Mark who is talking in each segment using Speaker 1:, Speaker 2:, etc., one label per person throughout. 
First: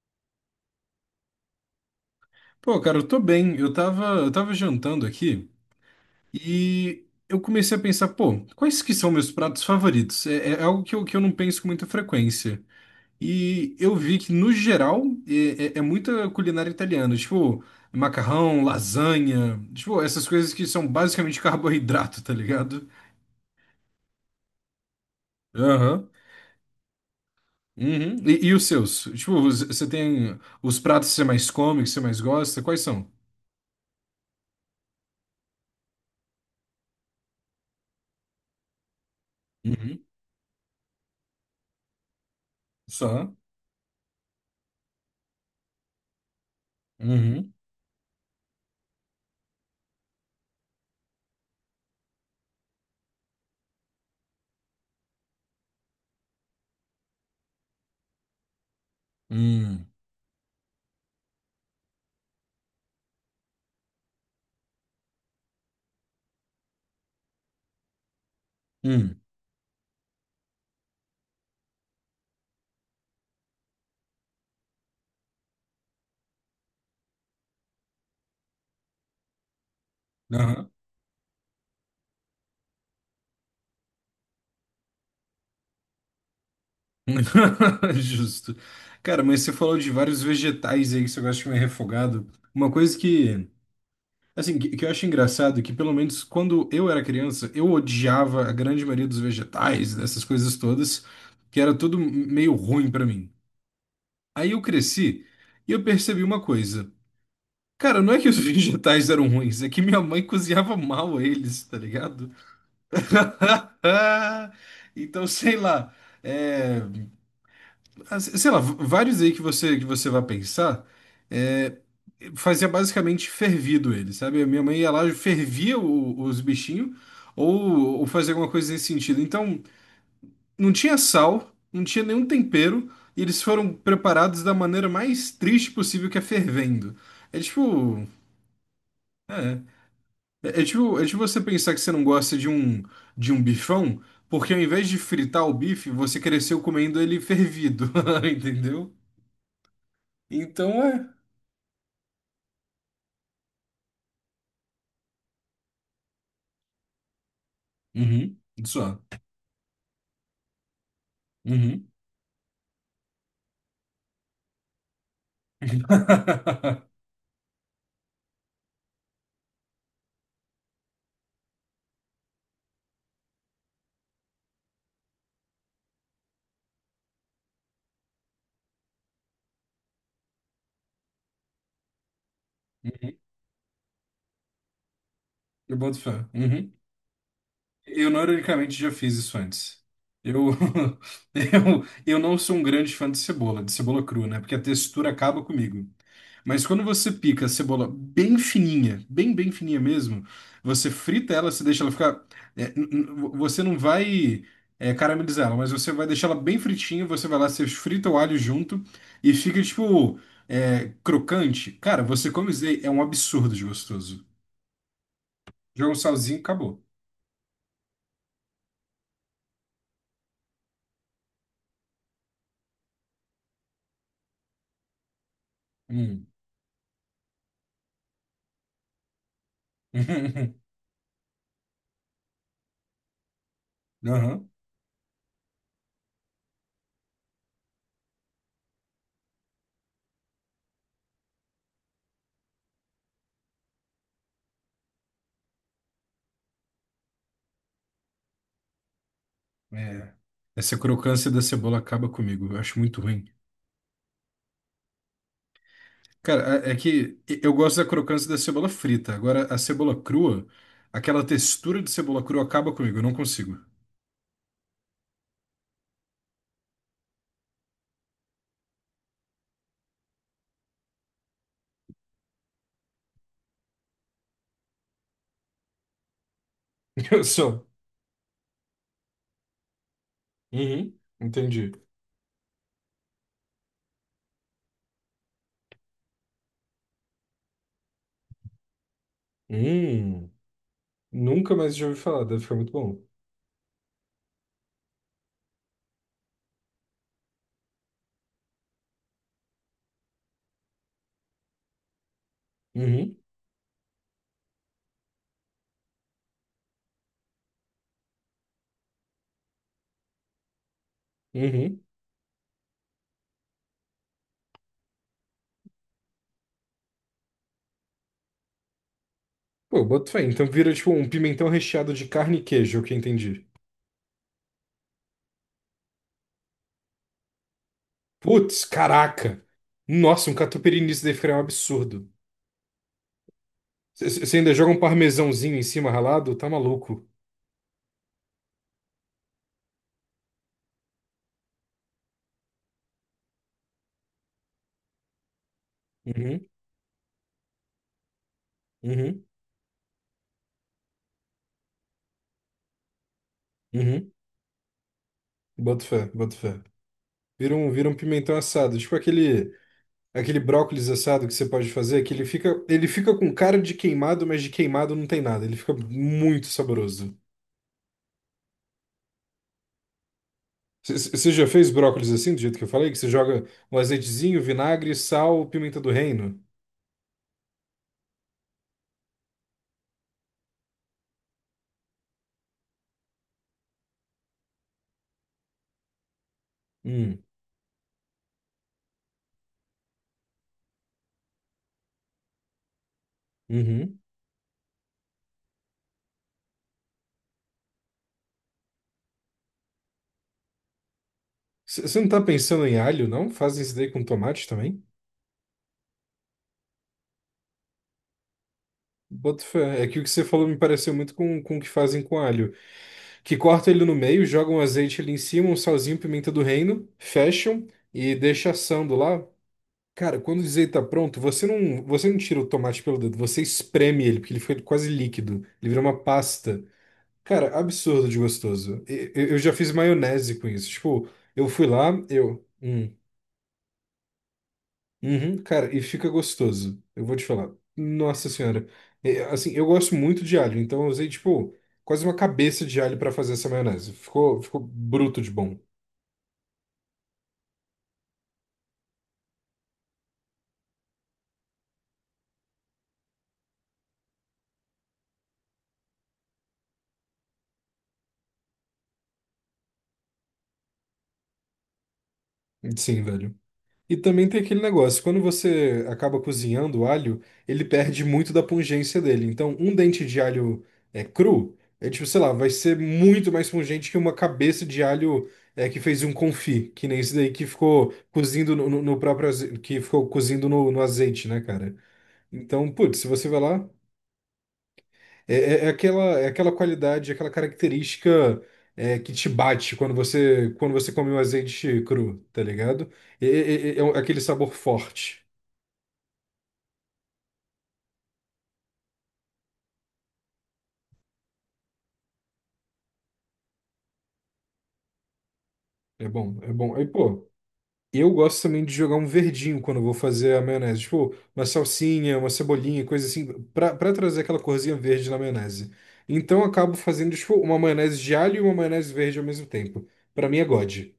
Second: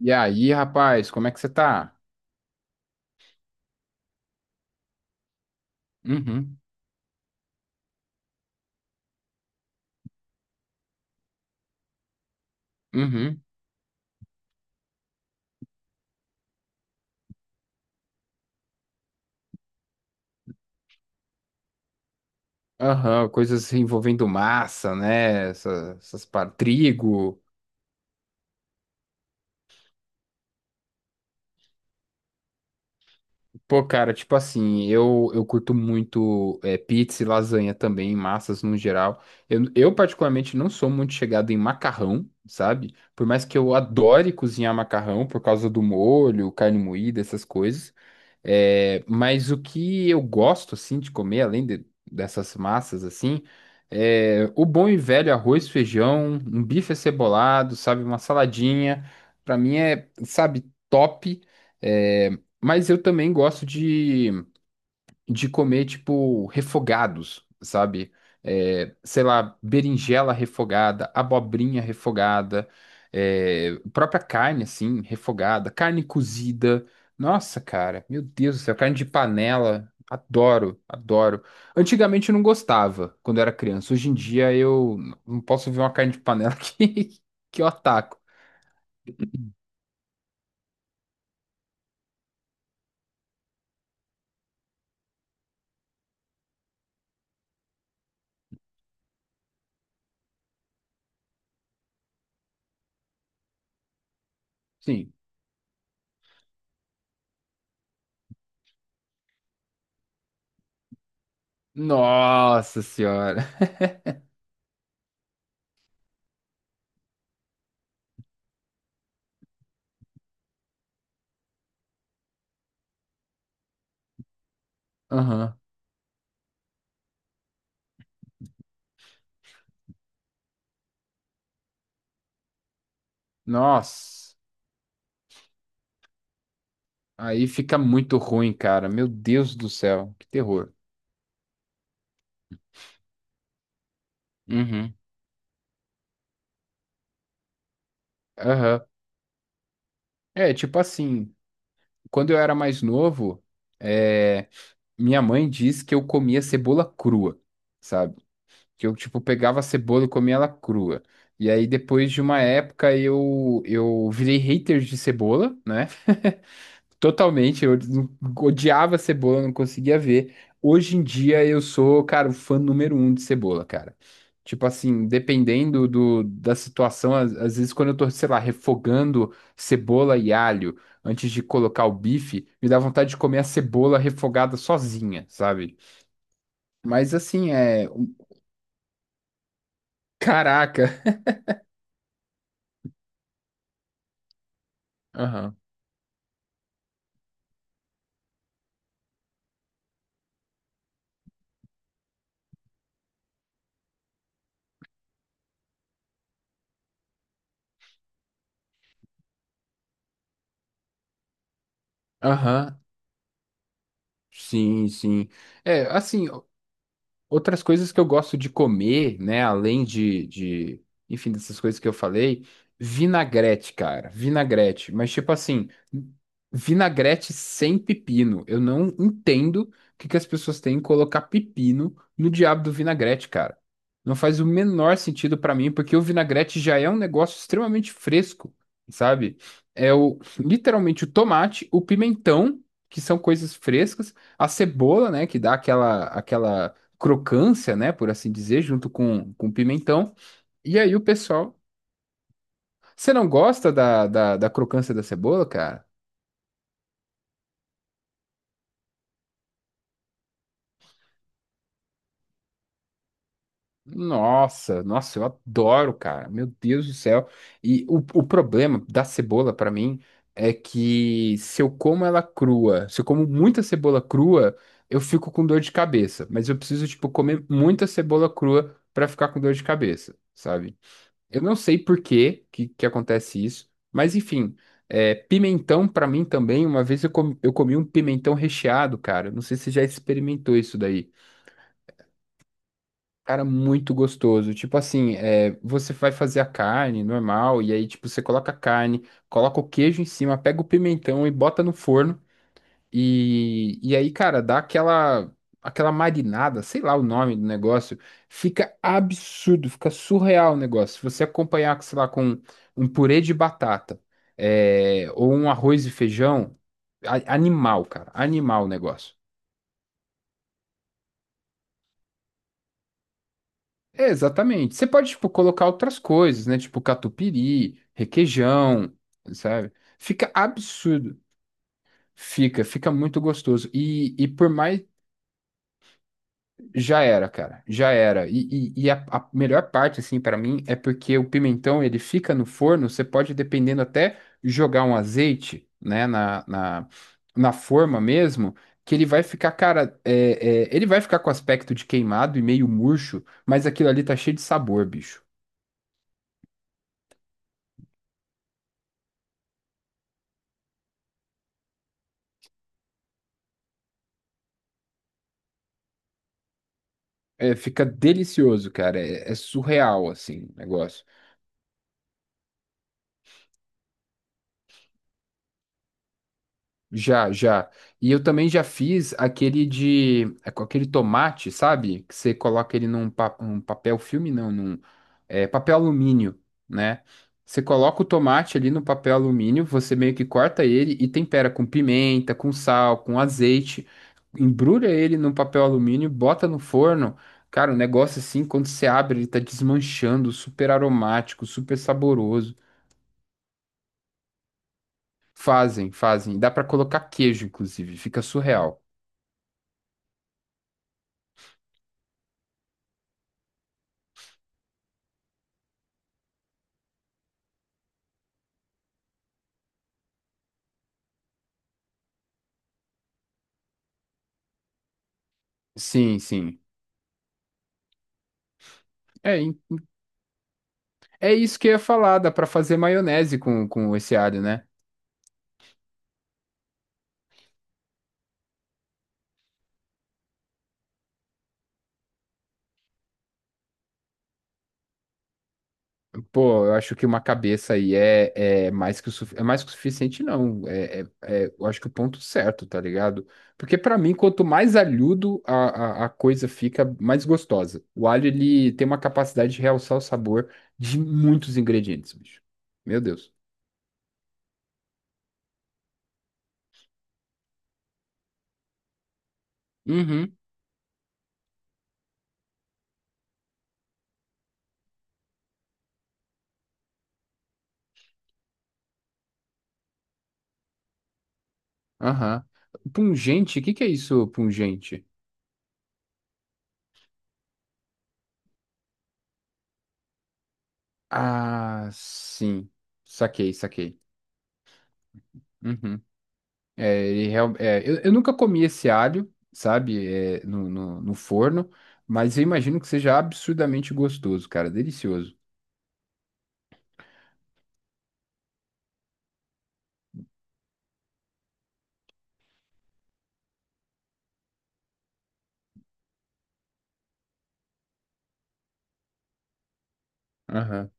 Speaker 1: E aí, rapaz, como é que você tá?
Speaker 2: Pô, cara, eu tô bem. Eu tava jantando aqui
Speaker 1: Uhum.
Speaker 2: e eu comecei a pensar, pô, quais que são meus pratos favoritos? É algo que eu não penso com muita frequência.
Speaker 1: Uhum.
Speaker 2: E eu vi que, no geral, é muita culinária italiana. Tipo, macarrão, lasanha, tipo, essas coisas que são basicamente carboidrato, tá ligado?
Speaker 1: Aham, coisas envolvendo massa, né? Essas,
Speaker 2: Aham.
Speaker 1: essas par- trigo.
Speaker 2: Uhum. E os seus? Tipo, você tem os pratos que você mais come, que você mais gosta? Quais são?
Speaker 1: Pô, cara, tipo assim, eu curto muito pizza e lasanha também, massas no geral. Eu,
Speaker 2: Uhum.
Speaker 1: particularmente, não sou muito chegado em macarrão, sabe? Por
Speaker 2: Só.
Speaker 1: mais que eu adore cozinhar macarrão por causa do molho, carne moída, essas
Speaker 2: Uhum.
Speaker 1: coisas. É, mas o que eu gosto, assim, de comer, dessas massas, assim, é o bom e velho arroz, feijão, um bife acebolado, sabe? Uma saladinha. Pra mim
Speaker 2: Hum.
Speaker 1: é, sabe, top. eh, mas eu também gosto de comer, tipo, refogados, sabe? É,
Speaker 2: Hum.
Speaker 1: sei lá, berinjela refogada, abobrinha refogada, é, própria carne, assim, refogada, carne cozida. Nossa, cara, meu Deus do céu, carne de panela.
Speaker 2: Aham.
Speaker 1: Adoro, adoro. Antigamente eu não gostava quando eu era criança. Hoje em dia eu não posso ver uma carne de panela que eu ataco.
Speaker 2: Justo. Cara, mas você falou de vários vegetais aí que você gosta de comer refogado. Uma coisa que, assim, que eu acho engraçado, é que pelo menos quando eu era criança, eu odiava a grande maioria dos vegetais, dessas coisas todas, que era tudo meio ruim pra mim. Aí eu
Speaker 1: Sim.
Speaker 2: cresci e eu percebi uma coisa. Cara, não é que os vegetais eram ruins, é que minha mãe cozinhava mal eles, tá ligado?
Speaker 1: Nossa senhora.
Speaker 2: Então, sei lá. É, Sei lá, vários aí que você vai pensar, é, fazia basicamente fervido ele, sabe? A minha mãe ia lá e
Speaker 1: Aham.
Speaker 2: fervia os bichinhos, ou fazia alguma coisa nesse sentido. Então, não tinha sal, não tinha nenhum tempero, e eles foram
Speaker 1: Nossa.
Speaker 2: preparados da maneira mais triste possível, que é fervendo. É
Speaker 1: Aí fica
Speaker 2: tipo.
Speaker 1: muito ruim, cara. Meu Deus do
Speaker 2: É,
Speaker 1: céu, que
Speaker 2: é, é
Speaker 1: terror.
Speaker 2: tipo, é tipo você pensar que você não gosta de um bifão, porque ao invés
Speaker 1: Uhum.
Speaker 2: de fritar o bife, você cresceu comendo ele fervido,
Speaker 1: Aham.
Speaker 2: entendeu?
Speaker 1: É, tipo
Speaker 2: Então é.
Speaker 1: assim, quando eu era mais novo, é, minha mãe diz que eu comia cebola crua, sabe?
Speaker 2: Uhum. Isso.
Speaker 1: Que eu, tipo,
Speaker 2: É.
Speaker 1: pegava a cebola e comia ela crua. E aí,
Speaker 2: Uhum.
Speaker 1: depois de uma época, eu virei hater de cebola, né? Totalmente, eu não- odiava cebola, não conseguia ver. Hoje em dia eu sou, cara, o fã número um de cebola, cara. Tipo assim, dependendo da situação, às vezes quando eu tô, sei lá, refogando cebola e alho antes de colocar o bife, me dá vontade de
Speaker 2: Uhum.
Speaker 1: comer a cebola refogada sozinha,
Speaker 2: Eu
Speaker 1: sabe?
Speaker 2: boto fé. Uhum.
Speaker 1: Mas assim,
Speaker 2: Eu, não ironicamente, já fiz isso antes. Eu,
Speaker 1: Caraca!
Speaker 2: eu não sou um grande fã de cebola crua, né? Porque a textura acaba
Speaker 1: Aham.
Speaker 2: comigo. Mas quando você pica a cebola bem fininha, bem fininha mesmo, você frita ela, você deixa ela ficar. Você não vai caramelizar ela, mas você vai deixar ela bem fritinha, você vai lá, você frita o alho junto e fica, tipo, crocante. Cara, você come isso
Speaker 1: Aham.
Speaker 2: aí, é um absurdo de gostoso.
Speaker 1: Sim, sim. É,
Speaker 2: Joga um
Speaker 1: assim.
Speaker 2: salzinho e acabou.
Speaker 1: Outras coisas que eu gosto de comer, né, enfim, dessas coisas que eu falei, vinagrete, cara, vinagrete, mas tipo assim,
Speaker 2: Hum.
Speaker 1: vinagrete sem pepino. Eu não entendo o que que as pessoas têm em colocar pepino no diabo do vinagrete, cara. Não faz o
Speaker 2: Aham.
Speaker 1: menor sentido pra mim, porque o vinagrete já é um negócio extremamente fresco, sabe? É literalmente o tomate, o pimentão, que são coisas frescas, a cebola, né, que dá aquela crocância, né, por assim dizer, junto com
Speaker 2: É,
Speaker 1: pimentão.
Speaker 2: essa
Speaker 1: E aí o
Speaker 2: crocância da
Speaker 1: pessoal.
Speaker 2: cebola acaba comigo, eu acho muito
Speaker 1: Você
Speaker 2: ruim.
Speaker 1: não gosta da crocância da cebola, cara?
Speaker 2: Cara, é que eu gosto da crocância da cebola frita, agora a cebola crua, aquela textura de cebola crua acaba comigo, eu não consigo.
Speaker 1: Nossa, nossa, eu adoro, cara. Meu Deus do céu. E o problema da cebola pra mim é que se eu como ela crua, se eu como muita cebola crua, eu fico com dor de cabeça. Mas eu preciso, tipo,
Speaker 2: Eu
Speaker 1: comer
Speaker 2: sou.
Speaker 1: muita cebola crua pra ficar com dor de cabeça, sabe?
Speaker 2: Uhum,
Speaker 1: Eu não
Speaker 2: entendi.
Speaker 1: sei por que acontece isso, mas enfim, é, pimentão pra mim também, uma vez eu comi um pimentão recheado, cara. Não sei se você já
Speaker 2: Hum,
Speaker 1: experimentou isso daí.
Speaker 2: nunca mais já ouvi falar, deve ficar muito bom.
Speaker 1: Cara, muito gostoso. Tipo assim, é, você vai fazer a carne normal, e aí, tipo, você coloca a carne, coloca o queijo em cima, pega o pimentão e bota no forno.
Speaker 2: Uhum,
Speaker 1: E aí, cara, dá aquela, aquela marinada, sei lá o nome do negócio, fica absurdo, fica surreal o negócio. Se você
Speaker 2: uhum.
Speaker 1: acompanhar, sei lá, com um purê de batata, é, ou um arroz e feijão, a- animal, cara, animal o negócio.
Speaker 2: Pô, boto fé. Então vira tipo um pimentão recheado de carne e queijo, é o que eu entendi.
Speaker 1: É, exatamente. Você pode, tipo, colocar outras coisas, né? Tipo catupiry,
Speaker 2: Putz,
Speaker 1: requeijão,
Speaker 2: caraca!
Speaker 1: sabe?
Speaker 2: Nossa,
Speaker 1: Fica
Speaker 2: um catupiry nisso deve
Speaker 1: absurdo.
Speaker 2: ficar um absurdo.
Speaker 1: Fica, fica muito gostoso. E
Speaker 2: Você
Speaker 1: por
Speaker 2: ainda joga um
Speaker 1: mais.
Speaker 2: parmesãozinho em cima ralado? Tá
Speaker 1: Já
Speaker 2: maluco.
Speaker 1: era, cara, já era. E a melhor parte, assim, pra mim, é porque o pimentão, ele fica no forno, você pode, dependendo, até jogar um azeite, né,
Speaker 2: Uhum,
Speaker 1: na forma mesmo, que ele vai
Speaker 2: uhum,
Speaker 1: ficar, cara, é, é, ele vai ficar com aspecto de queimado e meio murcho, mas aquilo ali
Speaker 2: uhum.
Speaker 1: tá cheio de sabor, bicho.
Speaker 2: Boto fé, boto fé. Vira um pimentão assado, tipo aquele brócolis assado que você pode fazer, que ele fica com cara de queimado, mas de queimado não tem nada. Ele fica muito saboroso.
Speaker 1: É, fica delicioso, cara, é, é surreal, assim, o negócio.
Speaker 2: Você já fez brócolis assim, do jeito que eu falei? Que você joga um azeitezinho, vinagre, sal, pimenta do reino?
Speaker 1: Já, já. E eu também já fiz aquele de, é com aquele tomate, sabe? Que você coloca ele um papel filme, não, num, é, papel alumínio, né?
Speaker 2: Hum,
Speaker 1: Você coloca o tomate ali no papel alumínio, você meio que corta ele e tempera com pimenta, com sal, com azeite,
Speaker 2: uhum.
Speaker 1: embrulha ele num papel alumínio, bota no forno. Cara, o negócio assim, quando você abre, ele tá desmanchando, super aromático, super
Speaker 2: Você não tá
Speaker 1: saboroso.
Speaker 2: pensando em alho, não? Fazem isso daí com tomate também?
Speaker 1: Fazem, fazem. Dá pra colocar queijo, inclusive, fica surreal.
Speaker 2: Boto fé. É que o que você falou me pareceu muito com o que fazem com alho. Que corta ele no meio, joga um azeite ali em cima, um salzinho, pimenta do reino, fecham e deixa assando lá. Cara, quando o azeite tá pronto, você não tira o tomate pelo dedo, você espreme ele, porque ele fica quase líquido. Ele vira uma
Speaker 1: Sim, sim.
Speaker 2: pasta. Cara, absurdo de gostoso. Eu
Speaker 1: É,
Speaker 2: já
Speaker 1: hein?
Speaker 2: fiz maionese com isso. Tipo,
Speaker 1: É
Speaker 2: eu
Speaker 1: isso
Speaker 2: fui
Speaker 1: que eu ia
Speaker 2: lá,
Speaker 1: falar, dá
Speaker 2: eu.
Speaker 1: pra fazer maionese com esse alho, né?
Speaker 2: Uhum, cara, e fica gostoso. Eu vou te falar. Nossa senhora. É, assim, eu gosto muito de alho, então eu usei, tipo, quase uma cabeça de alho pra fazer essa maionese. Ficou bruto de bom.
Speaker 1: Pô, eu acho que uma cabeça aí é, é mais que o é mais que o suficiente, não. É, eu acho que o ponto certo, tá ligado? Porque pra mim, quanto mais alhudo a coisa fica, mais gostosa. O alho, ele tem uma capacidade de realçar o sabor de muitos ingredientes, bicho. Meu
Speaker 2: Sim,
Speaker 1: Deus.
Speaker 2: velho. E também tem aquele negócio, quando você acaba cozinhando o alho, ele perde muito da pungência dele. Então, um dente de
Speaker 1: Uhum.
Speaker 2: alho é cru, é tipo, sei lá, vai ser muito mais pungente que uma cabeça de alho que fez um confit, que nem esse daí que ficou cozindo no próprio azeite, que ficou cozindo no azeite, né, cara?
Speaker 1: Aham.
Speaker 2: Então, putz, se você vai
Speaker 1: Pungente, o
Speaker 2: lá,
Speaker 1: que que é isso, pungente?
Speaker 2: é aquela qualidade, aquela característica que te bate quando você come o azeite
Speaker 1: Ah,
Speaker 2: cru, tá
Speaker 1: sim.
Speaker 2: ligado? É,
Speaker 1: Saquei,
Speaker 2: é- é- é um- é
Speaker 1: saquei.
Speaker 2: aquele sabor forte.
Speaker 1: Uhum. É, ele real, é, eu nunca comi esse alho, sabe, é, no forno, mas eu imagino que seja absurdamente gostoso, cara, delicioso.
Speaker 2: É bom, é bom. Aí, pô, eu gosto também de jogar um verdinho quando eu vou fazer a maionese. Tipo, uma salsinha, uma cebolinha, coisa assim, pra trazer aquela corzinha verde na maionese. Então, eu acabo fazendo, tipo, uma maionese de alho e uma maionese verde ao mesmo tempo. Pra mim é
Speaker 1: Aham.
Speaker 2: God.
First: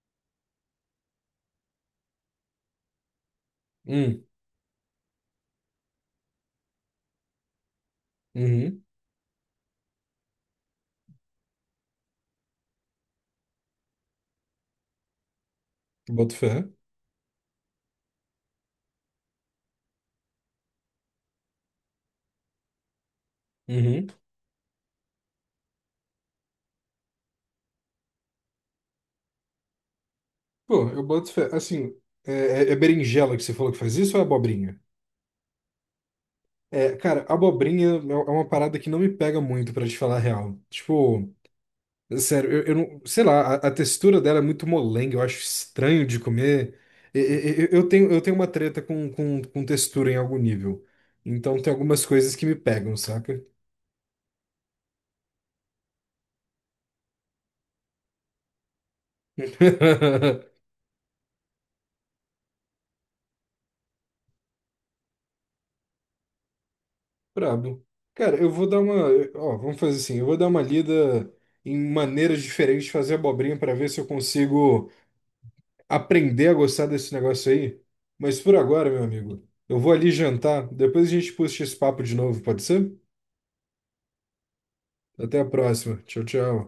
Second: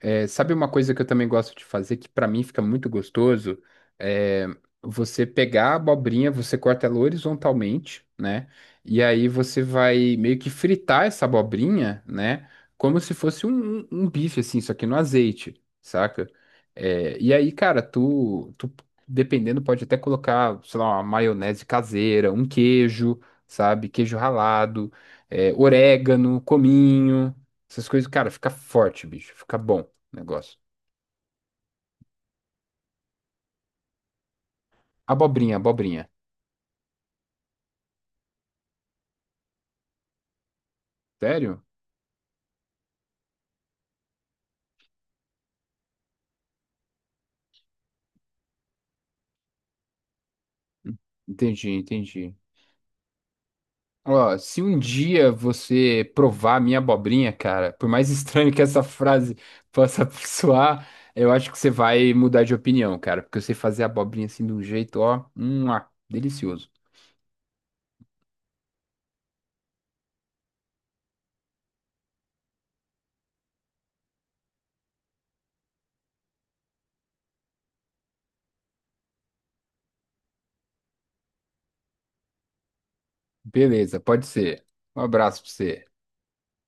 Speaker 1: É, sabe uma coisa que eu também gosto de fazer, que pra mim fica muito gostoso?
Speaker 2: Hum,
Speaker 1: É você pegar a abobrinha, você corta ela horizontalmente, né?
Speaker 2: uhum,
Speaker 1: E aí você vai meio que fritar essa abobrinha, né? Como se fosse um, um bife, assim, só que no azeite, saca?
Speaker 2: boto fé.
Speaker 1: É, e aí, cara, tu, tu, dependendo, pode até colocar, sei lá, uma maionese caseira, um queijo, sabe?
Speaker 2: Uhum.
Speaker 1: Queijo ralado, é, orégano, cominho. Essas coisas, cara, fica forte, bicho, fica bom negócio.
Speaker 2: Pô, eu boto fé. Assim, é, é berinjela que você falou que faz isso ou é abobrinha?
Speaker 1: Abobrinha, abobrinha.
Speaker 2: É, cara, abobrinha é uma parada que não me pega muito, pra te falar a real. Tipo,
Speaker 1: Sério?
Speaker 2: sério, eu não. Sei lá, a textura dela é muito molenga, eu acho estranho de comer. Eu tenho uma treta com textura em algum nível. Então
Speaker 1: Entendi,
Speaker 2: tem algumas
Speaker 1: entendi.
Speaker 2: coisas que me pegam, saca?
Speaker 1: Ó, se um dia você provar a minha abobrinha, cara, por mais estranho que essa frase possa soar, eu acho que você vai mudar de opinião, cara, porque eu sei fazer a abobrinha assim de um jeito, ó, ah, delicioso.
Speaker 2: Brabo. Cara, eu vou dar uma. Ó, vamos fazer assim, eu vou dar uma lida em maneiras diferentes de fazer abobrinha pra ver se eu consigo aprender a gostar desse negócio aí. Mas por agora, meu amigo, eu vou ali jantar. Depois a gente puxa esse papo de novo, pode ser?
Speaker 1: Beleza, pode ser. Um
Speaker 2: Até
Speaker 1: abraço
Speaker 2: a
Speaker 1: pra você.
Speaker 2: próxima. Tchau, tchau.